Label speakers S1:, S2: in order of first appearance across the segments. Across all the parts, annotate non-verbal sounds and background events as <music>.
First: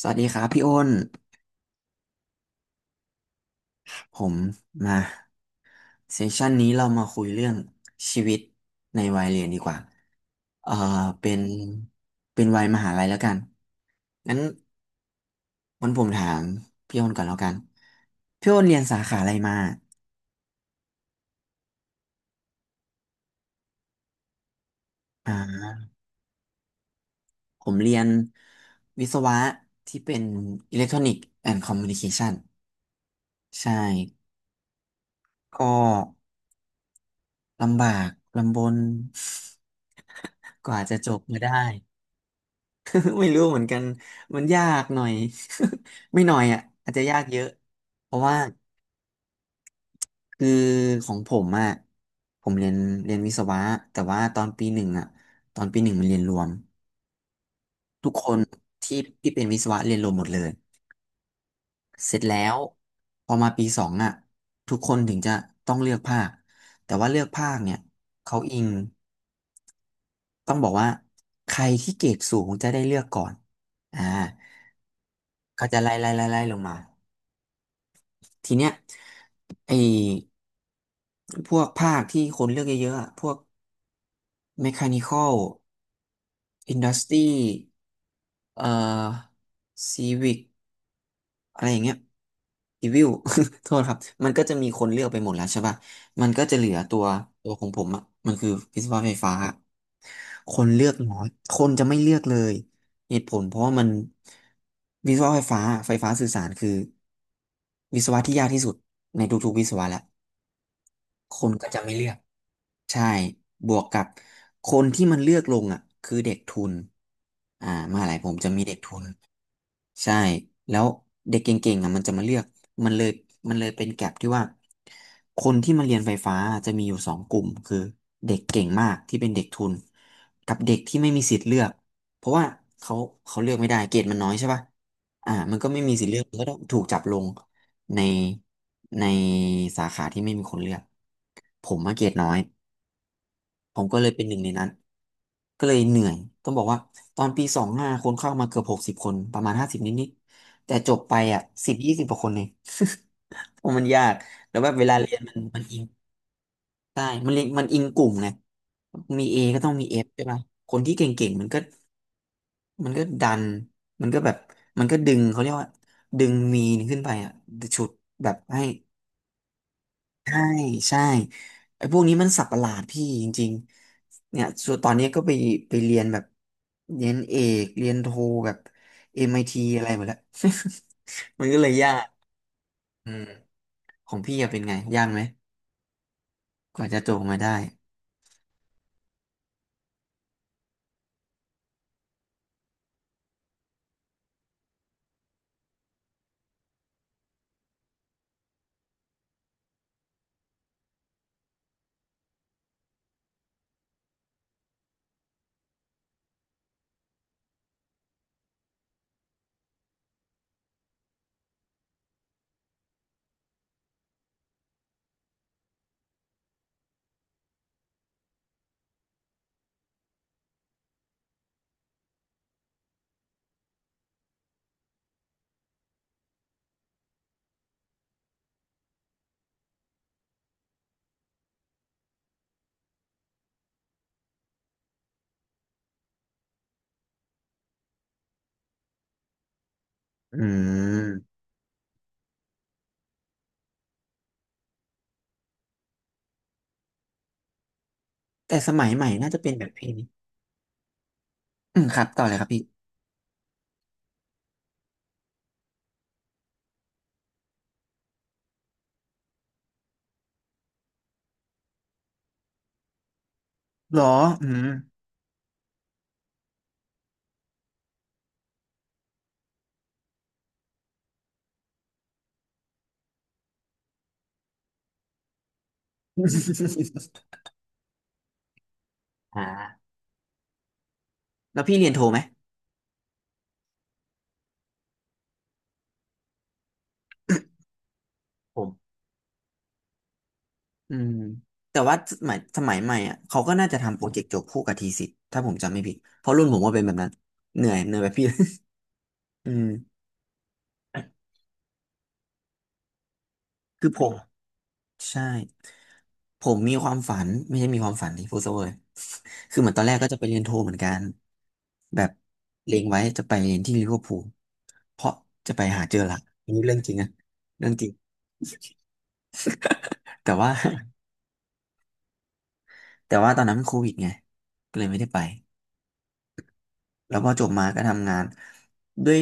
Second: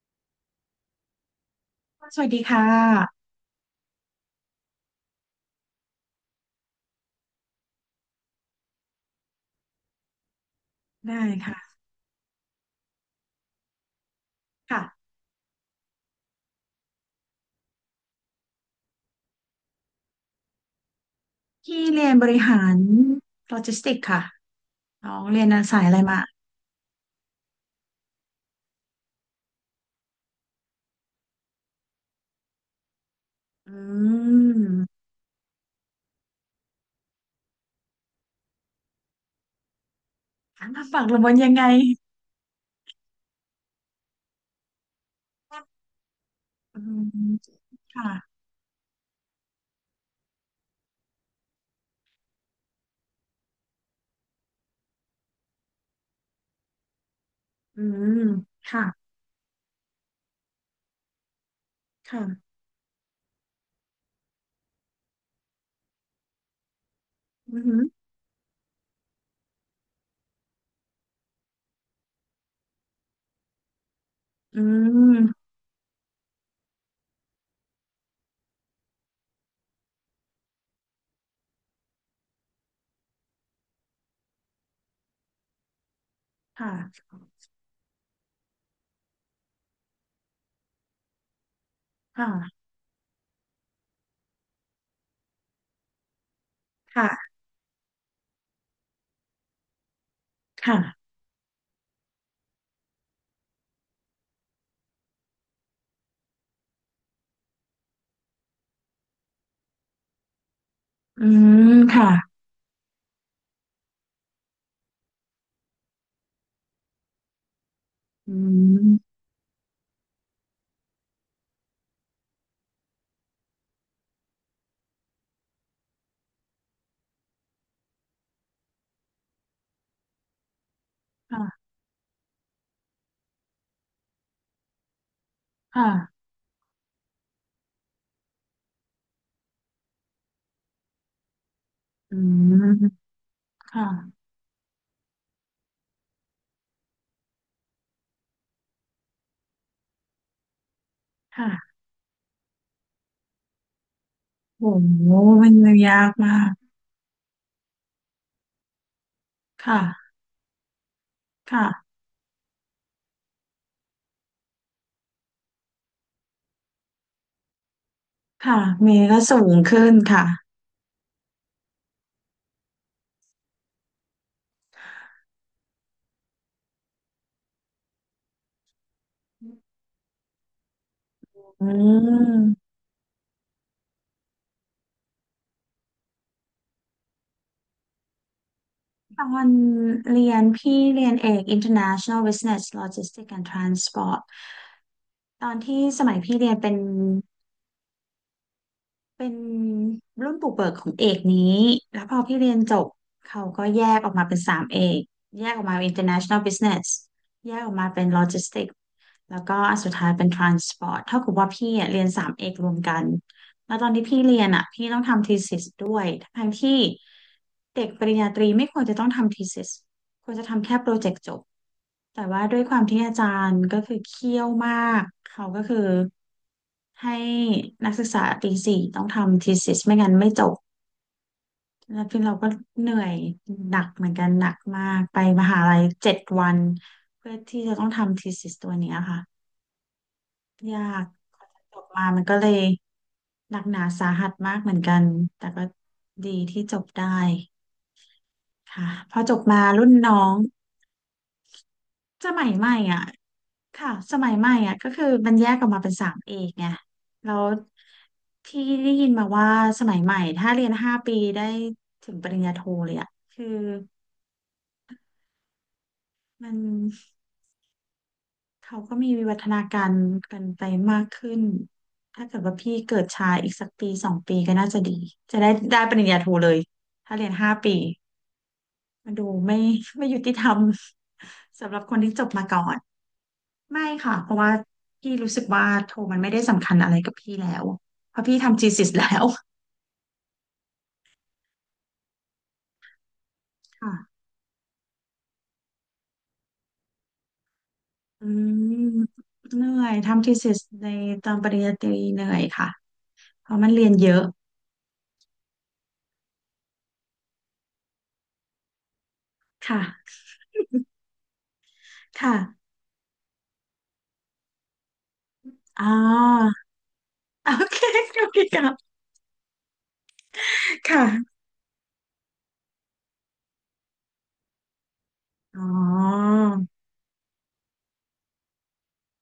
S1: สวัสดีครับพี่อ้น
S2: สวัสดีค่ะ
S1: ผมมาเซสชันนี้เรามาคุยเรื่องชีวิตในวัยเรียนดีกว่า เอ่อ
S2: ได้
S1: เป็น
S2: ค่ะ
S1: เป็นวัยมหาลัยแล้วกันงั้น
S2: ค่ะ
S1: วันผมถามพี่อ้นก่อนแล้วกัน พี่อ้นเรียนสาขาอะไรมา
S2: พี่เรียนบริหารโลจิสติกส์ค่ะน้องเรียน
S1: อ่า
S2: สายอะไรมา
S1: ผมเรียนวิศวะที่เป็นอิเล็กทรอนิกส์แอนด์คอมมิวนิเคชันใช่
S2: อืม
S1: ก็ลำบากลำบน <laughs> กว่า
S2: มา
S1: จะ
S2: ฝาก
S1: จบ
S2: ระบวน
S1: มา
S2: ยั
S1: ได้
S2: งไง
S1: <laughs> ไม่รู้เหมือนกันมันยากหน่อย <laughs> ไม่หน่อยอ่ะ
S2: อื
S1: อาจจะยาก
S2: ม
S1: เยอะ
S2: ค่ะ
S1: เพราะว่าคือของผมอ่ะผมเรียนวิศวะแต่ว่าตอนปีหนึ่งอ่ะตอนปีหนึ่งมันเรียนรวม
S2: อื
S1: ทุ
S2: ม
S1: กคน
S2: ค่ะ
S1: ที่ที่เป็นวิศวะเรียนรวมหมดเลย เสร็จแล้
S2: ค่ะ
S1: วพอมาปีสองอ่ะทุกคนถึงจะต้องเลือกภาค แต่ว่าเลือกภา
S2: อื
S1: ค
S2: ม
S1: เนี่
S2: อื
S1: ยเขาอิงต้องบอกว่าใครที่เกรดสูงจะได้เลือกก่อนอ่า
S2: อืม
S1: เขาจะไล่ลงมา ทีเนี้ยไอ้พวกภาคที่คนเลือกเยอะๆอะพวกเมคานิคอล
S2: ค่
S1: อินดัสต
S2: ะ
S1: รีเอ่อซีวิกอะไรอย่างเงี้ย
S2: ค่ะ
S1: ซีวิล <laughs> โทษครับ มันก็จะมีคนเลือกไปหมดแล้วใช่ป่ะมันก็จะเหลือตัว
S2: ค่ะ
S1: ของผมอ่ะมันคือวิศวะไฟฟ้า คนเลือก
S2: ค่ะ
S1: น้อยคนจะไม่เลือกเลยเหตุผลเพราะว่ามันวิศวะไฟฟ้าไฟฟ้าสื่อสารคือวิศวะที่ยากที่สุดในทุกๆวิศวะแหละ
S2: อื
S1: คุณก็
S2: ม
S1: จะไม่เลื
S2: ค่ะ
S1: อก ใช่บวกกับคนที่มันเลือกลงอ่ะคือเด็กทุนอ่ามหาลัยผ
S2: อื
S1: มจะมีเด็กทุน
S2: ม
S1: ใช่ แล้วเด็กเก่งๆอ่ะมันจะมาเลือกมันเลยเป็นแก็ปที่ว่าคนที่มาเรียนไฟฟ้าจะมีอยู่สองกลุ่มคือเด็กเก่งมากที่เป็นเด็กทุนกับเด็กที่ไม่มีสิทธิ์เลื
S2: ค่ะ
S1: อกเพราะว่าเขาเลือกไม่ได้เกรดมันน้อยใช่ป่ะอ่ามันก็ไม่มีสิทธิ์เลื
S2: ค่ะ
S1: อกมันก็ต้องถูกจับลงในในสาขาที่ไม่มีคนเลือกผมมาเกรด
S2: อื
S1: น้อย
S2: ม
S1: ผมก็เลย
S2: ค่ะ
S1: เป็นหนึ่งในนั้นก็เลยเหนื่อยต้องบอกว่าตอนปีสองห้าคนเข้ามาเกือบหกสิบคนประมาณห้าสิบนิดๆแต่จบไปอ่ะสิ
S2: ค่ะ
S1: บยี่สิบกว่าคนเองเพราะมันยากแล้ว
S2: โห
S1: แบบเวลาเรียน
S2: มัน
S1: มันอิง
S2: ยากมาก
S1: ใช่มันเรียนมันอิงกลุ่มไงมีเอก็ต้องมีเอฟ
S2: ค่ะ
S1: ใช่ป่ะคนที่เก่งๆมันก็
S2: ค่ะ
S1: มันก็ดันมันก็แบบมันก็ดึงเขาเรียกว่าดึงมีนขึ้นไปอ่ะฉุดแบบ
S2: ค่ะ
S1: ให้
S2: เมย์ก็สูงขึ้นค่ะ
S1: ใช่ใช่ไอ้พวกนี้มันสับประหลาดพี่จริงๆเนี่ยส่วนตอนนี้ก็ไปเรียนแบบเรียนเอกเรียนโทแบบ MIT อมไอทีอะไรหมดแล้ว <laughs> มันก็
S2: อื
S1: เลยยาก
S2: ม
S1: อืมของพี่อะเป็นไงยากไหมกว่าจะจบมาได้
S2: ตอนเรียนพี่เรียนเอก International Business Logistics and Transport ตอนที่สมัยพี่เรียนเป็น เป็นรุ่นปลูกเบิกของเอกนี้ แล้วพอพี่เรียนจบเขาก็แยกออกมาเป็นสามเอกแยกออกมาเป็น International Business แยกออกมาเป็น Logistics แล้วก็อันสุดท้ายเป็น Transport เท่ากับว่าพี่อะเรียนสามเอกรวมกันแล้วตอนที่พี่เรียนอ่ะพี่ต้องทำ thesis ด้วยทั้งที่เด็กปริญญาตรีไม่ควรจะต้องทำ thesis ควรจะทำแค่โปรเจกต์จบ แต่ว่าด้วยความที่อาจารย์ก็คือเคี่ยวมากเขาก็คือให้นักศึกษาปีสี่ต้องทำ thesis ไม่งั้นไม่จบ แล้วพี่เราก็เหนื่อยหนักเหมือนกันหนักมากไปมหาลัย7 วันเพื่อที่จะต้องทำ thesis ตัวเนี้ยค่ะ
S1: อื
S2: ยาก
S1: ม
S2: กว่าจะจบมามันก็เลยหนักหนาสาหัสมากเหมือนกันแต่ก็ดีที่จบได้
S1: แต่สมั
S2: ค่ะ
S1: ยใหม่
S2: พอ
S1: น่า
S2: จ
S1: จะ
S2: บ
S1: เป็น
S2: มา
S1: แบบ
S2: รุ่
S1: พี่
S2: น
S1: นี่
S2: น้อง
S1: อืมครับต่อ
S2: ส
S1: เลยค
S2: มั
S1: รับ
S2: ย
S1: พี่
S2: ใหม่อ่ะ ค่ะสมัยใหม่อ่ะก็คือมันแยกออกมาเป็นสามเอกไงแล้วที่ได้ยินมาว่าสมัยใหม่ถ้าเรียนห้าปีได้ถึงปริญญาโทเลยอ่ะคือ
S1: หรออืม
S2: มันเขาก็มีวิวัฒนาการกันไปมากขึ้นถ้าเกิดว่าพี่เกิดช้าอีกสักปีสองปีก็น่าจะดีจะได้ได้ปริญญาโทเลยถ้าเรียนห้า
S1: <laughs>
S2: ปีมันดู
S1: อ่
S2: ไม่
S1: า
S2: ไม่ยุติธรรม <laughs>
S1: แล้ว
S2: สำห
S1: พี่
S2: รับ
S1: เรียน
S2: คน
S1: โท
S2: ที่
S1: ไหม
S2: จบมาก่อน ไม่ค่ะ เพราะว่าพี่รู้สึกว่าโทมันไม่ได้สำคัญอะไรกับพี่แล้ว เพราะพี่
S1: ผ
S2: ทำ
S1: ม
S2: thesis แล้ว
S1: อืมแต่ว่าสมัยใหม่อ่ะเขาก็น่าจะทำโปรเจ
S2: ค่ะ
S1: กต์จบคู่กับทีสิทธ์ถ้าผมจำไม่ผิดเพราะรุ่นผมว่าเป็นแบบนั้นเหนื่อยแบบพี่
S2: อืม
S1: <laughs> อื
S2: เห
S1: ม
S2: นื่อยทำ thesis ในตอนปริญญาตรีเหนื่อยค่ะเพราะมันเรี
S1: คื
S2: ย
S1: อ
S2: น
S1: ผ
S2: เย
S1: ม
S2: อะ
S1: ใช่ผมมีความฝันไม่ใช่มีความฝันที่พูดซะเวอร์ <laughs> คือเหมือนตอนแรกก็
S2: ค่ะ
S1: จะไปเรียนโทเหมือนกันแบบ
S2: ค่ะ
S1: เล็งไว้จะไปเรียนที่ลิเวอร์พูลเพราะจะไป
S2: อ๋
S1: หา
S2: อ
S1: เจอหลักอันนี้เรื่องจริงนะ
S2: โอ
S1: เรื่อง
S2: เค
S1: จริง
S2: โอเคครับ
S1: แต่ว่า
S2: ค่ะ
S1: <laughs> แต่ว่าตอนนั้นมันโควิดไงก็เลยไม่ได้ไป
S2: อ๋อ
S1: แล้วพอจบมาก็ทำงานด้วย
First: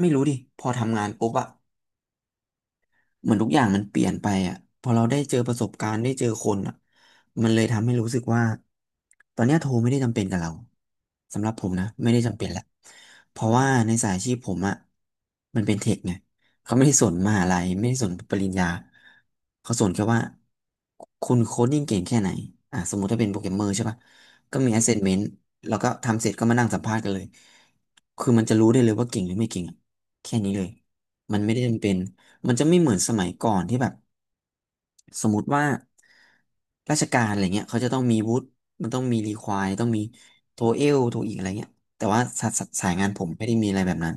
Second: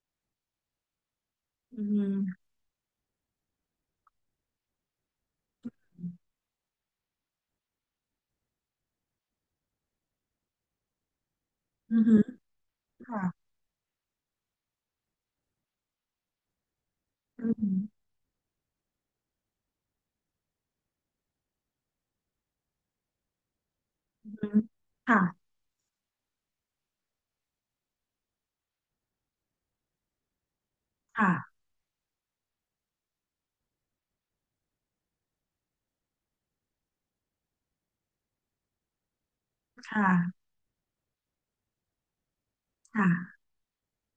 S1: ไม่รู้ดิ พอทำงานปุ๊บอะ
S2: อืม
S1: เหมือนทุกอย่างมันเปลี่ยนไปอ่ะพอเราได้เจอประสบการณ์ได้เจอคนอ่ะมันเลยทำให้รู้สึกว่าตอนเนี้ยโทรไม่ได้จำเป็นกับเราสำหรับผมนะ
S2: อื
S1: ไม่
S2: ม
S1: ได้จำเป็นแหละ
S2: ค่ะ
S1: เพราะว่าในสายอาชีพผมอ่ะมันเป็นเทคไงเขาไม่ได้สนมหา
S2: อื
S1: ลัย
S2: ม
S1: ไม่ได้สนปริญญาเขาสนแค่ว่าคุณโคดดิ้งเก่งแค่ไหนอ่ะสมมุติถ้าเป็นโปรแกรมเมอร์ใช่ปะ
S2: อื
S1: ก็
S2: ม
S1: มี assessment
S2: ค่ะ
S1: แล้วก็ทำเสร็จก็มานั่งสัมภาษณ์กันเลยคือมันจะรู้ได้เลยว่าเก่งหรือไม่เก่งอะแค่นี้เลยมันไม่
S2: ค่ะ
S1: ได้จำเป็น มันจะไม่เหมือนสมัยก่อนที่แบบสมมติว่าราชการอะไรเงี้ยเขาจะต้องมีวุฒิมันต้องมีรีควายต้อง
S2: ค
S1: มี
S2: ่ะ
S1: โทเอลโทอีกอะไรเงี้ยแต่ว่าสายงานผม
S2: ค่ะ
S1: ไม่ได้มีอะไรแบบนั้น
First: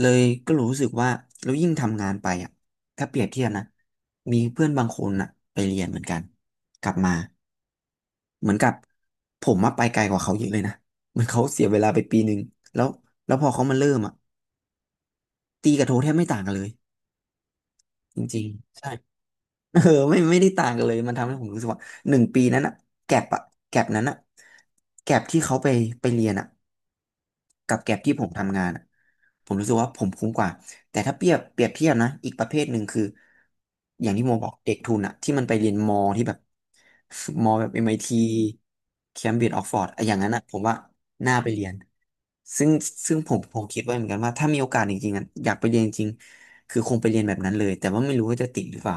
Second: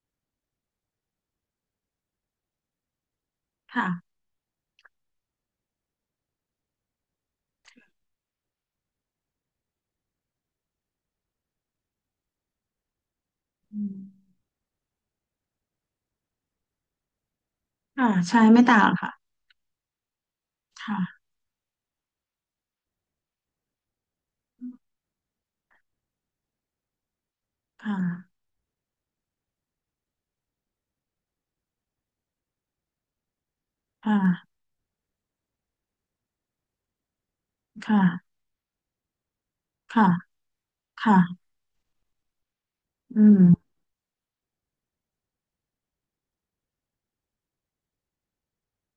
S1: เลยก็รู้สึกว่าแล้วยิ่งทำงานไปอ่ะถ้าเปรียบเทียบนะ
S2: ค่ะ
S1: มีเพื่อนบางคนอ่ะไปเรียนเหมือนกันกลับมาเหมือนกับผมมาไปไกลกว่าเขาเยอะเลยนะเหมือนเขาเสียเวลาไปปีหนึ่งแล้วแล้วพอเขามา
S2: อื
S1: เริ่
S2: ม
S1: มอ่ะตีกับโทแทบไม่ต่างกันเลย
S2: ค่ะ
S1: จ
S2: ใช่
S1: ริง
S2: ไม่ต่า
S1: ๆ
S2: ง
S1: ใช่
S2: หรอกค่ะ
S1: เออ <laughs> ไม่ไม่ได้ต่างกันเลยมัน
S2: ค่ะ
S1: ทำให้ผมรู้สึกว่า1 ปีนั้นอะแก็บอะแก็บนั้นอะแก็บที่เขาไปไปเรียนอะ กับแกร็บที่ผม
S2: ค่ะ
S1: ทำงานอะผมรู้สึกว่าผมคุ้มกว่าแต่ถ้าเปรียบเทียบนะอีกประเภทหนึ่งคืออย่างที่โมบอ
S2: ค
S1: กเด็กทุนอะที่มันไปเรียนมอที่แบบมอแบบ m ที
S2: ่ะ
S1: Cambridge Oxford อะ
S2: ค่ะ
S1: อย่างนั้นอะผมว่าน่าไป
S2: ค่ะ
S1: เรียนซึ่งซึ่ง
S2: อื
S1: ผม
S2: ม
S1: คิดไว้เหมือนกันว่าถ้ามีโอกาสจริงๆอะอยากไปเรียนจริงๆคือคงไปเรียนแบบนั้นเลยแต่ว่าไม่รู้ว่าจะติดหรือเปล่า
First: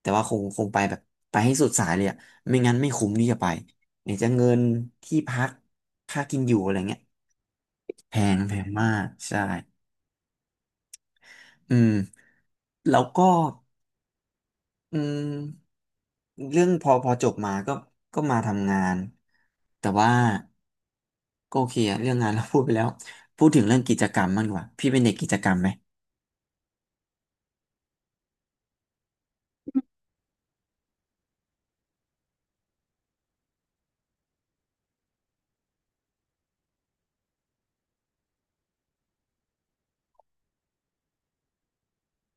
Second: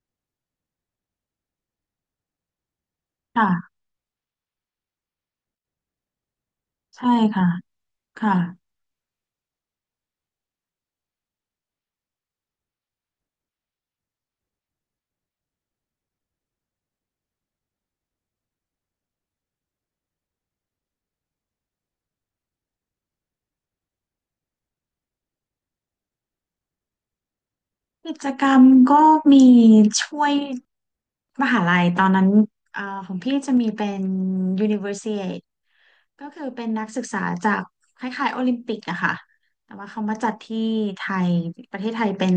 S1: แต่ว่าคงไปแบบไปให้สุดสายเลยอะไม่งั้นไม่คุ้มที่จะไป
S2: ค่ะ
S1: ไหนจะเงินที่พักค่ากินอยู่อะไรเงี้ย
S2: ใช่ค่ะ
S1: แพ
S2: ค่ะ
S1: งแพงมากใช่อืมแล้วก็อืมเรื่องพอจบมาก็ก็มาทำงานแต่ว่าก็โอเคอะเรื่องงาน <laughs> เราพูดไปแล้วพูดถึงเรื่องกิจกรรมมากกว่าพี่เป็นเด็กกิจกรรมไหม
S2: กิจกรรมก็มีช่วยมหาลัยตอนนั้นเอ่อของพี่จะมีเป็น Universiade ก็คือเป็นนักศึกษาจากคล้ายๆโอลิมปิกอะค่ะ แต่ว่าเขามาจัดที่ไทย ประเทศไทยเป็น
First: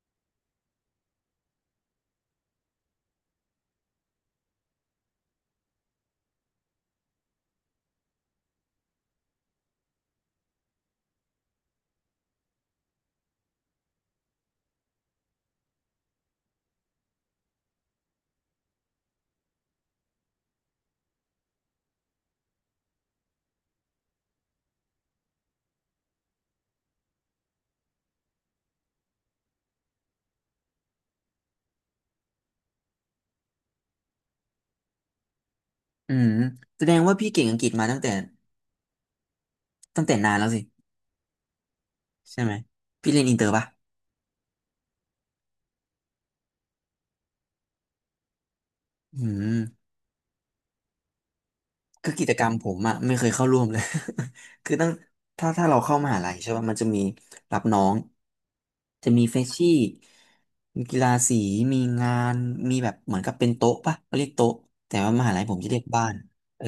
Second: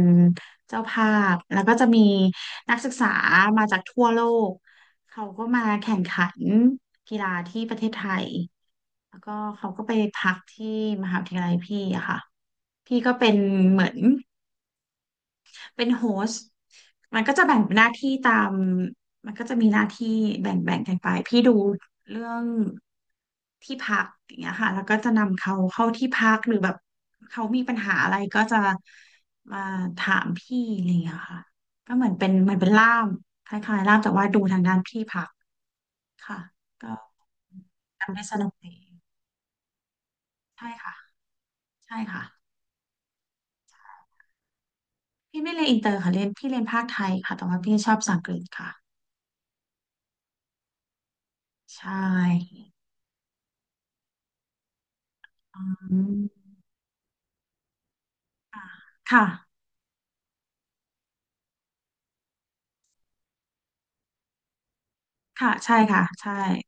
S2: เจ้าภาพ แล้วก็จะมีนักศึกษามาจากทั่วโลกเขาก็มาแข่งขันกีฬาที่ประเทศไทย แล้วก็เขาก็ไปพักที่มหาวิทยาลัยพี่อะค่ะพี่ก็เป็นเหมือนเป็นโฮสต์มันก็จะแบ่งหน้าที่ตามมันก็จะมีหน้าที่แบ่งกันไปพี่ดูเรื่องที่พักอย่างเงี้ยค่ะแล้วก็จะนำเขาเข้าที่พักหรือแบบเขามีปัญหาอะไรก็จะมาถามพี่อะไรอย่างเงี้ยค่ะก็เหมือนเป็นล่ามคล้ายๆล่ามแต่ว่าดูทางด้านที่พัก
S1: อืม
S2: ค่ะ
S1: แส
S2: ก็
S1: ดงว่าพี่เก่งอังกฤษมาตั้งแต่
S2: ทำได้สนุกดี
S1: ตั้งแต่นานแล้วสิ
S2: ใช่ค่ะใช่ค่ะ
S1: ใช่ไหมพี่เรียนอินเตอร์ป่ะ
S2: พี่ไม่เรียนอินเตอร์ค่ะเรียนพี่เรียนภาคไทยค่ะแต่ว่าพี่ชอบภาษาอังกฤษค่ะ
S1: อืม
S2: ใช
S1: คือกิจกรรม
S2: ่
S1: ผมอะไม่เคยเข้าร่วมเลย <laughs> คือตั้งถ้า
S2: อ
S1: ถ้าเราเข้า
S2: ื
S1: มหาลัยใช่
S2: ม
S1: ป่ะมันจะมีรับน้องจะมี
S2: ค่ะ
S1: เฟชชี่มีกีฬาสีมีงานมีแบบเหมือนกับเป็นโต๊ะป่ะเขาเรียกโต๊ะแต่ว่ามหาลัยผ
S2: ค่ะ
S1: มจะเรี
S2: ใช่
S1: ยก
S2: ค่ะ
S1: บ้าน
S2: ใช่
S1: เออ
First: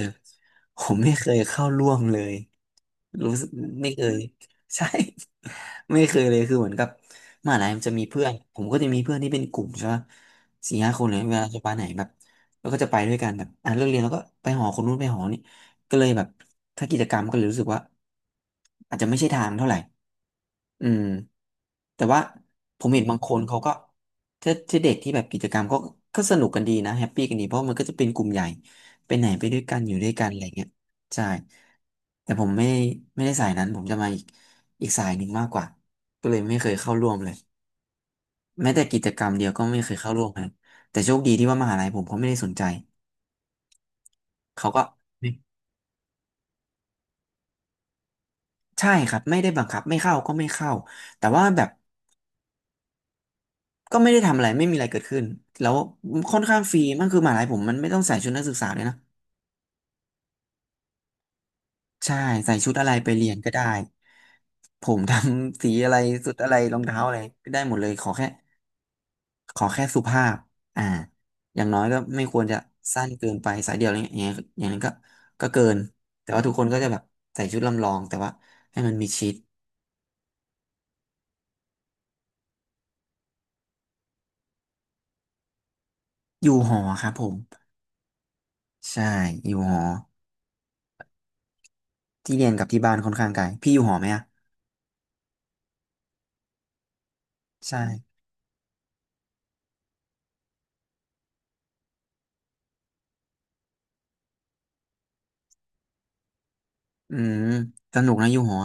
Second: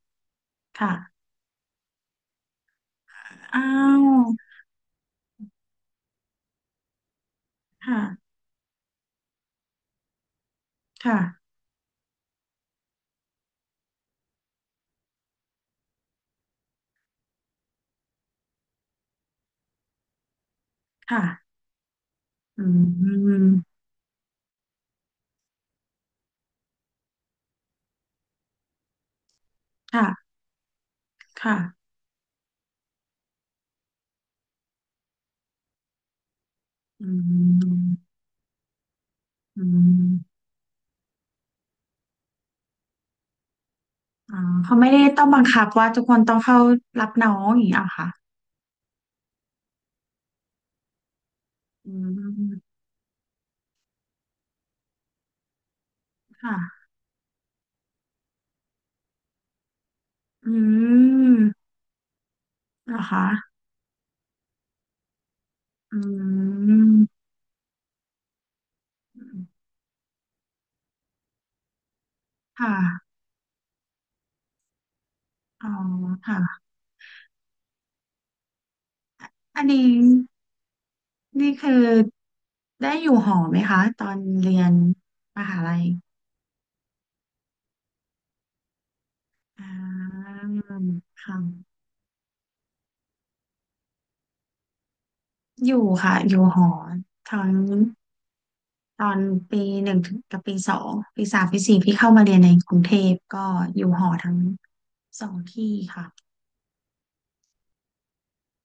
S1: ผมไม่เค
S2: ค่ะ
S1: ยเข้าร่วมเลยรู้สึก
S2: อ้า
S1: ไม่เค
S2: ว
S1: ยใช่ <laughs> ไม่เคยเลยคือเหมือนกับมหาลัยมันจะ
S2: ค่ะ
S1: มีเพื่อนผมก็จะมีเพื่อนที่เป็นกลุ่มใช่ป่ะ4-5 คนเล
S2: ค่ะ
S1: ยเวลาจะไปไหนแบบ แล้วก็จะไปด้วยกันแบบอ่ะเลิกเรียนแล้วก็ไปหอคนนู้นไปหอนี่ก็เลยแบบถ้ากิจกรรมก็เลยรู้สึกว่าอาจจะไม่ใช่ทางเท่าไหร่อืม
S2: ค่ะ
S1: แต่ว่า
S2: อื
S1: ผมเห็นบางคนเขาก็
S2: ม
S1: ถ้าเด็กที่แบบกิจกรรมก็ก็สนุกกันดีนะแฮปปี้กันดีเพราะมันก็จะเป็นกลุ่มใหญ่ไปไหนไปด้วยกันอยู่ด้วยกัน
S2: ค่ะ
S1: อะไรเงี้ยใช่
S2: ค่ะ
S1: แต่ผมไม่ไม่ได้สายนั้นผมจะมาอีกอีกสายหนึ่งมากกว่าก็เลยไม่เคยเข้าร่
S2: อื
S1: วมเลย
S2: ม
S1: แม้แต่กิจกรรมเดียวก็
S2: อื
S1: ไม่เคยเข้าร่วมค
S2: ม
S1: รับแต่โชคดีที่ว่ามหาลัยผมเขาไม่ได้สนใจ
S2: อ๋อ
S1: เขา
S2: เขา
S1: ก็
S2: ไม่ได้ต้อ
S1: ไม่
S2: งบังคับว่าทุกคนต้องเข้ารับน้องอย่างนี้เหรอค่ะ
S1: ใช่ครับไม่ได้บังคับไม่เข้าก็ไม่เข้าแต่ว่าแบบ
S2: อืม
S1: ก็ไม่ได้ทำอะไรไม่มีอะไรเกิดขึ้นแล้วค่อนข้างฟรี
S2: ค่ะ
S1: มันคือมหาลัยผมมันไม่ต้องใส่ชุดนักศึกษาเลยนะ
S2: อืม
S1: ใช่ใส่ชุดอะไร
S2: เหรอ
S1: ไปเรี
S2: คะ
S1: ยนก็ได้ผมทำสีอะไร
S2: อื
S1: สุดอะไรรองเท้าอะไร
S2: ม
S1: ก็ได้หมดเลยขอแค่สุภาพอ่าอย่างน้อยก็ไม่ควรจะ
S2: ค
S1: สั้น
S2: ่ะ
S1: เกินไปสายเดียวอะไรเงี้ยอย่างเงี้ยอย่างนั้นก็ก็เกิ
S2: อ๋อ
S1: นแต่
S2: ค่ะ
S1: ว่าทุกคนก็จะแบบใส่ชุดลำลองแต่ว่าให้มันมีชิด
S2: อันนี้ นี่คือได้อยู่หอไหมคะตอนเรียนมหาลัย
S1: อยู่หอครับผมใช่อยู่
S2: อ่
S1: หอ
S2: าค่ะ
S1: ที่เรียนกับที่บ้านค่อนข้างไกลพี่อยู่หอไหมอะ
S2: อยู่ค่ะอยู่หอตอน
S1: ใช่
S2: ตอนปีหนึ่งถึงกับปีสองปีสามปีสี่พี่เข้ามาเรียนในกรุงเทพก็อยู่หอทั้งสองที่ค่ะ
S1: อืมสนุกนะอยู่หอ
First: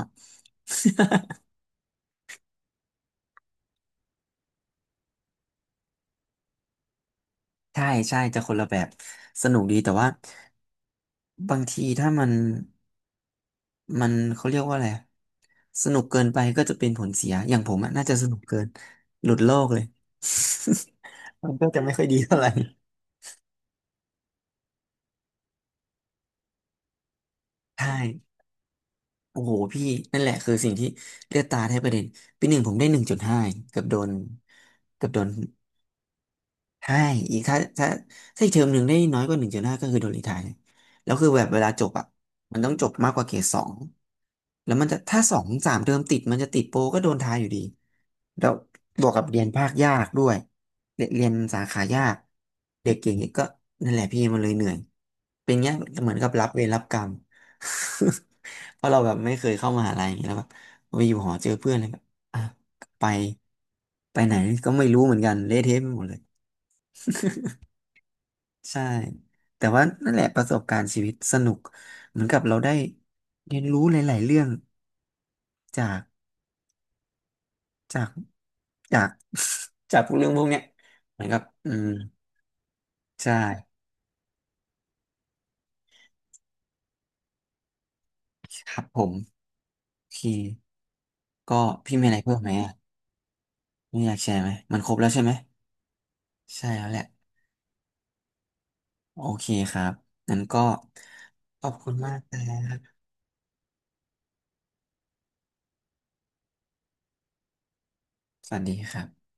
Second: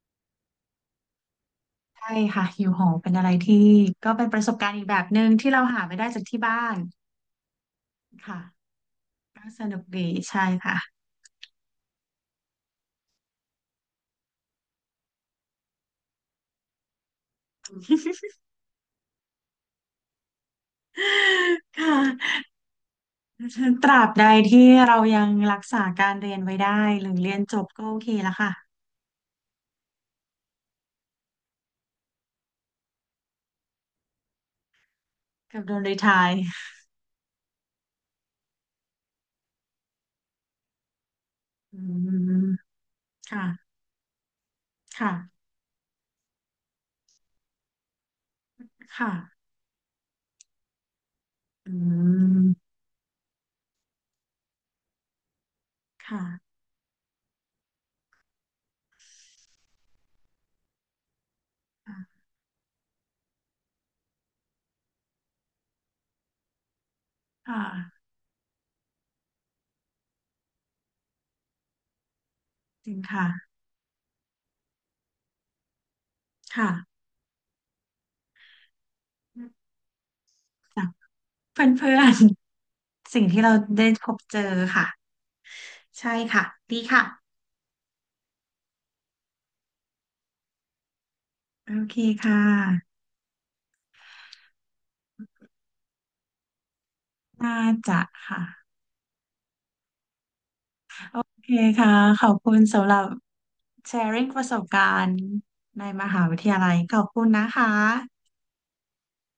S2: ใช่ค่ะอยู่หอเป็นอะไรที่ก็เป็นประสบการณ์อีกแบบหนึ่งที่เราหาไม่ได้จากที่บ้าน
S1: ใช่ใช่จะ
S2: ค่ะ
S1: คนละแบบ
S2: ก็
S1: สนุ
S2: ส
S1: กดี
S2: นุก
S1: แต่ว่า
S2: ดีใช่ค่ะ <laughs>
S1: บางทีถ้ามันมันเขาเรียกว่าอะไรอะสนุกเกินไปก็จะเป็นผลเสียอย่างผมอะน่าจะสนุกเกินหลุดโลกเลย <laughs> มันก็
S2: ค
S1: จะไม่ค่อยดี
S2: ่ะ
S1: เท่าไหร่
S2: <laughs> ตราบใดที่เรายังรักษาการเรียนไว้ได้หรือเรียนจบ
S1: ใช
S2: ก็โอเคแล้ว
S1: ่
S2: ค่ะ
S1: โอ้โหพี่นั่นแหละคือสิ่งที่เลือดตาแทบกระเด็นปีหนึ่งผมได้หนึ่งจุดห้าเกือบโดนเกือบโดน
S2: กับโดนรีไทร์
S1: ใช่อีกถ้าอีกเทอมหนึ่งได้น้อยกว่าหนึ่งจุดห้าก็คือโดนรีไทร์เลยแล้วคือแบบเวลา
S2: อื
S1: จบอ่ะ
S2: ม
S1: มันต้องจบมากกว่าเกร
S2: ค่ะ
S1: ดสองแล้วมันจะถ้าสอ
S2: ค่ะ
S1: งสามเทอมติดมันจะติดโปรก็โดนทายอยู่ดีแล้วบ
S2: ค่ะ
S1: วกกับเรียนภาคยากด้วยเรียนสา
S2: อื
S1: ขายาก
S2: ม
S1: เด็กเก่งเนี่ยก็นั่นแหละพี่มันเลยเหนื่อยเป็นเงี้ยเหมือน
S2: ค่ะ
S1: กับรับเวรรับกรรม <laughs> เพราะเราแบบไม่เคยเข้ามหาลัยอย่างเงี้ยแล้วแบบไปอยู่หอเจอเพื่อนเลยแบบอ่ะไปไหนก็ไม่รู้เหมือนกันเละเทะไปหมดเลย
S2: ค่ะ
S1: ใช่แต่ว่านั่นแหละประสบการณ์ชีวิตสนุกเหมือนกับเราได้
S2: จริงค่ะ
S1: เรียนรู้หลายๆเรื่องจาก
S2: ค่ะ
S1: จากจากจากพวกเรื่องพวกเนี้ย
S2: จาก
S1: เหมือนกับ
S2: เพื
S1: อืม
S2: ่อนๆสิ่ง
S1: ใช่
S2: ที่เราได้พบเจอค่ะใช่ค่ะดีค่ะ
S1: ครับผมโอเคก็
S2: โอเค
S1: พี่มีอะไรเพิ่
S2: ค่ะ
S1: มไหมอ่ะไม่อยากแชร์ไหมมันครบแล้วใช่ไหมใช่แล้วแหละ
S2: น่าจะค่ะ
S1: โอเคครับงั้นก็
S2: โอเค
S1: ขอบคุ
S2: ค่ะ
S1: ณมาก
S2: ขอบ
S1: นะค
S2: คุณ
S1: รั
S2: สำหรั
S1: บ
S2: บ sharing ประสบการณ์ในมหาวิทยาลัยขอบคุณนะคะ
S1: สวัสดีครับ